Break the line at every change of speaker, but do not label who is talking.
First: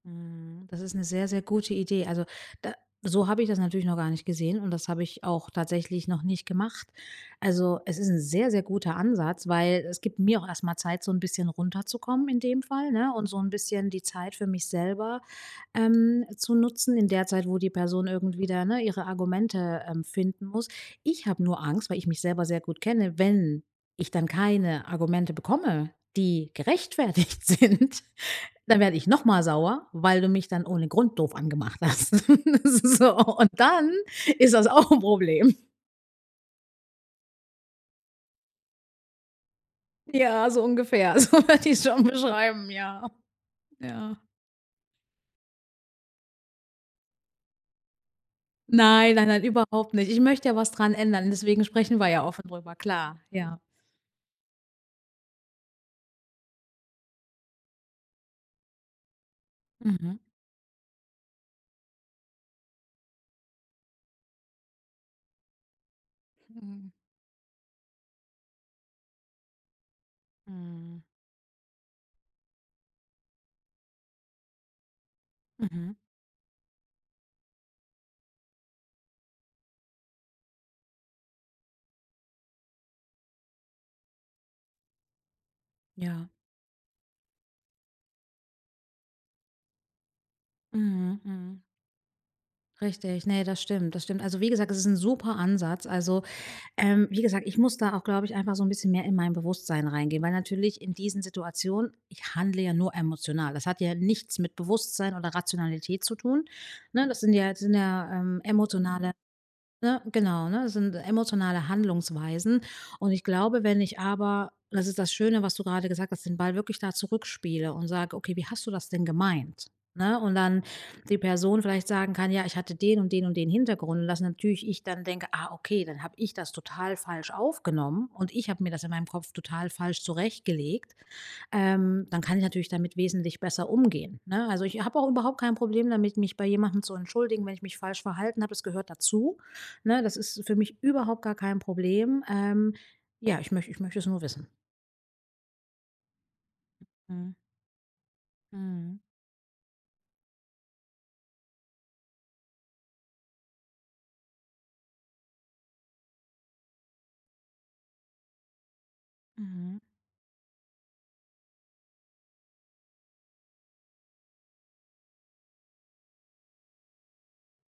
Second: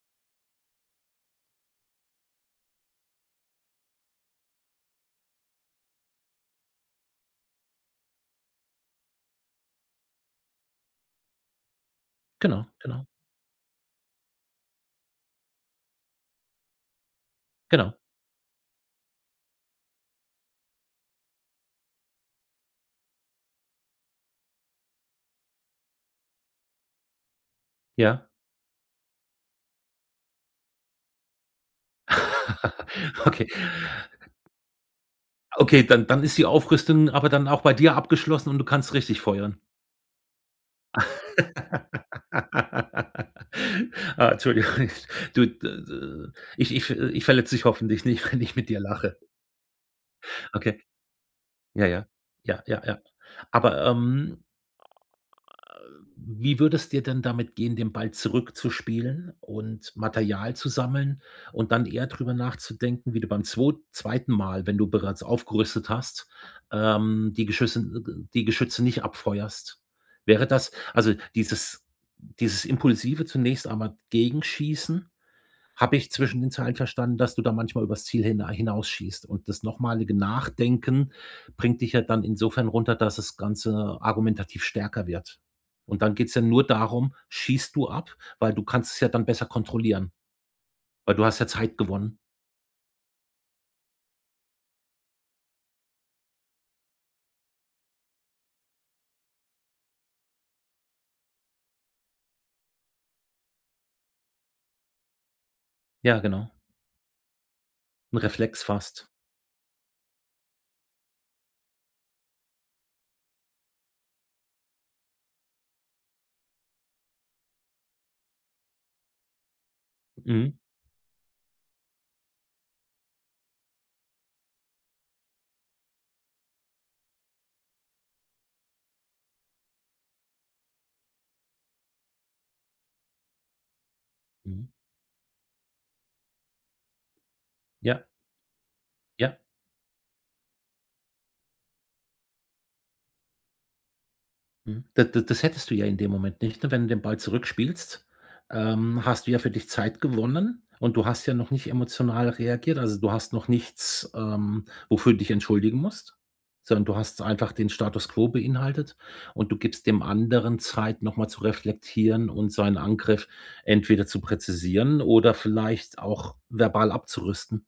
Mhm. Das ist 'ne sehr, sehr gute Idee. Also, da so habe ich das natürlich noch gar nicht gesehen, und das habe ich auch tatsächlich noch nicht gemacht. Also, es ist 'n sehr, sehr guter Ansatz, weil es gibt mir auch erst mal Zeit, so 'n bisschen runterzukommen in dem
Genau,
Fall,
genau.
ne, und so 'n bisschen die Zeit für mich selber, ähm, zu nutzen in der Zeit, wo die
Genau.
Person irgendwie da, ne, ihre Argumente, ähm, finden muss. Ich habe nur Angst, weil ich mich selber sehr gut kenne, wenn ich dann keine Argumente bekomme, die gerechtfertigt sind,
Ja.
dann werde ich noch mal sauer, weil du mich dann ohne Grund doof angemacht hast. So,
Okay.
und dann ist das auch 'n Problem.
Okay, dann dann ist die Aufrüstung aber dann auch bei dir abgeschlossen und du kannst richtig feuern.
Ja, so ungefähr. so werd ich's schon beschreiben, ja. Ja.
Ah, Entschuldigung. Du d d ich ich v ich verletze dich hoffentlich nicht, wenn ich mit dir
Nein,
lache.
nein, nein, überhaupt nicht. Ich möchte ja was
Okay.
daran ändern, deswegen
Ja,
sprechen
ja.
wir ja auch offen
Ja,
drüber,
ja, ja.
klar, ja.
Aber, ähm Wie würde es dir denn damit gehen, den Ball zurückzuspielen und
Mhm.
Material zu sammeln und dann eher drüber nachzudenken, wie du beim zwo 2. Mal wenn du bereits aufgerüstet hast,
Mhm.
ähm, die Geschüsse, d d die Geschütze nicht abfeuerst? Wäre das
Mhm.
also dieses dieses impulsive zunächst einmal Gegenschießen,
Mhm.
habe ich zwischen den Zeilen verstanden, dass du da manchmal übers Ziel hinei hinausschießt. Und das nochmalige Nachdenken bringt dich ja dann insofern runter, dass das Ganze argumentativ stärker wird. Und dann
Ja.
geht's ja nur darum, schießt du ab? Weil du kannst es ja dann besser kontrollieren, weil
Mhm,
du hast ja
mhm.
Zeit gewonnen.
Richtig. Ne, das stimmt. Das stimmt. Also wie gesagt, das ist 'n super Ansatz. Also, ähm, wie gesagt, ich muss da auch, glaube ich, einfach so 'n bisschen mehr in mein Bewusstsein reingehen, weil natürlich in diesen Situationen ich handle ja nur emotional. Das hat ja nichts mit Bewusstsein oder Rationalität zu
Ja,
tun,
genau.
ne? Das sind ja sind ja,
'N
ähm,
Reflex fast.
emotionale, ne genau, ne? Sind emotionale Handlungsweisen. Und ich glaube, wenn ich aber- das ist das Schöne, was du gerade gesagt hast- den Ball wirklich da zurückspiele und sag: „Okay, wie hast du das denn gemeint?”, ne, und
Mhm.
dann die Person vielleicht sagen kann: „Ja, ich hatte den und den und den Hintergrund”, und dass natürlich ich dann denke: „Ah okay, dann hab ich das total falsch aufgenommen, und ich hab mir das in meinem Kopf total falsch zurechtgelegt.” Ähm, dann kann ich natürlich damit wesentlich besser umgehen, ne? Also,
Mhm.
ich hab auch überhaupt kein Problem damit, mich bei jemandem zu entschuldigen, wenn ich mich falsch
Ja.
verhalten hab. Es gehört dazu,
Ja.
ne? Das ist für mich überhaupt gar kein Problem. Ähm. Ja, ich möch ich möchte es nur wissen.
Mhm. Da da das hättest du ja in dem Moment, nicht nur wenn du den Ball
Mhm.
zurückspielst,
Mhm.
ähm, hast du ja für dich Zeit gewonnen, und du hast ja noch nicht emotional reagiert. Also du hast noch nichts, ähm, wofür du dich entschuldigen musst. Sondern du hast einfach den Status quo beinhaltet, und du
Mhm.
gibst dem anderen Zeit, nochmal zu reflektieren und so einen Angriff entweder zu präzisieren oder vielleicht auch verbal abzurüsten.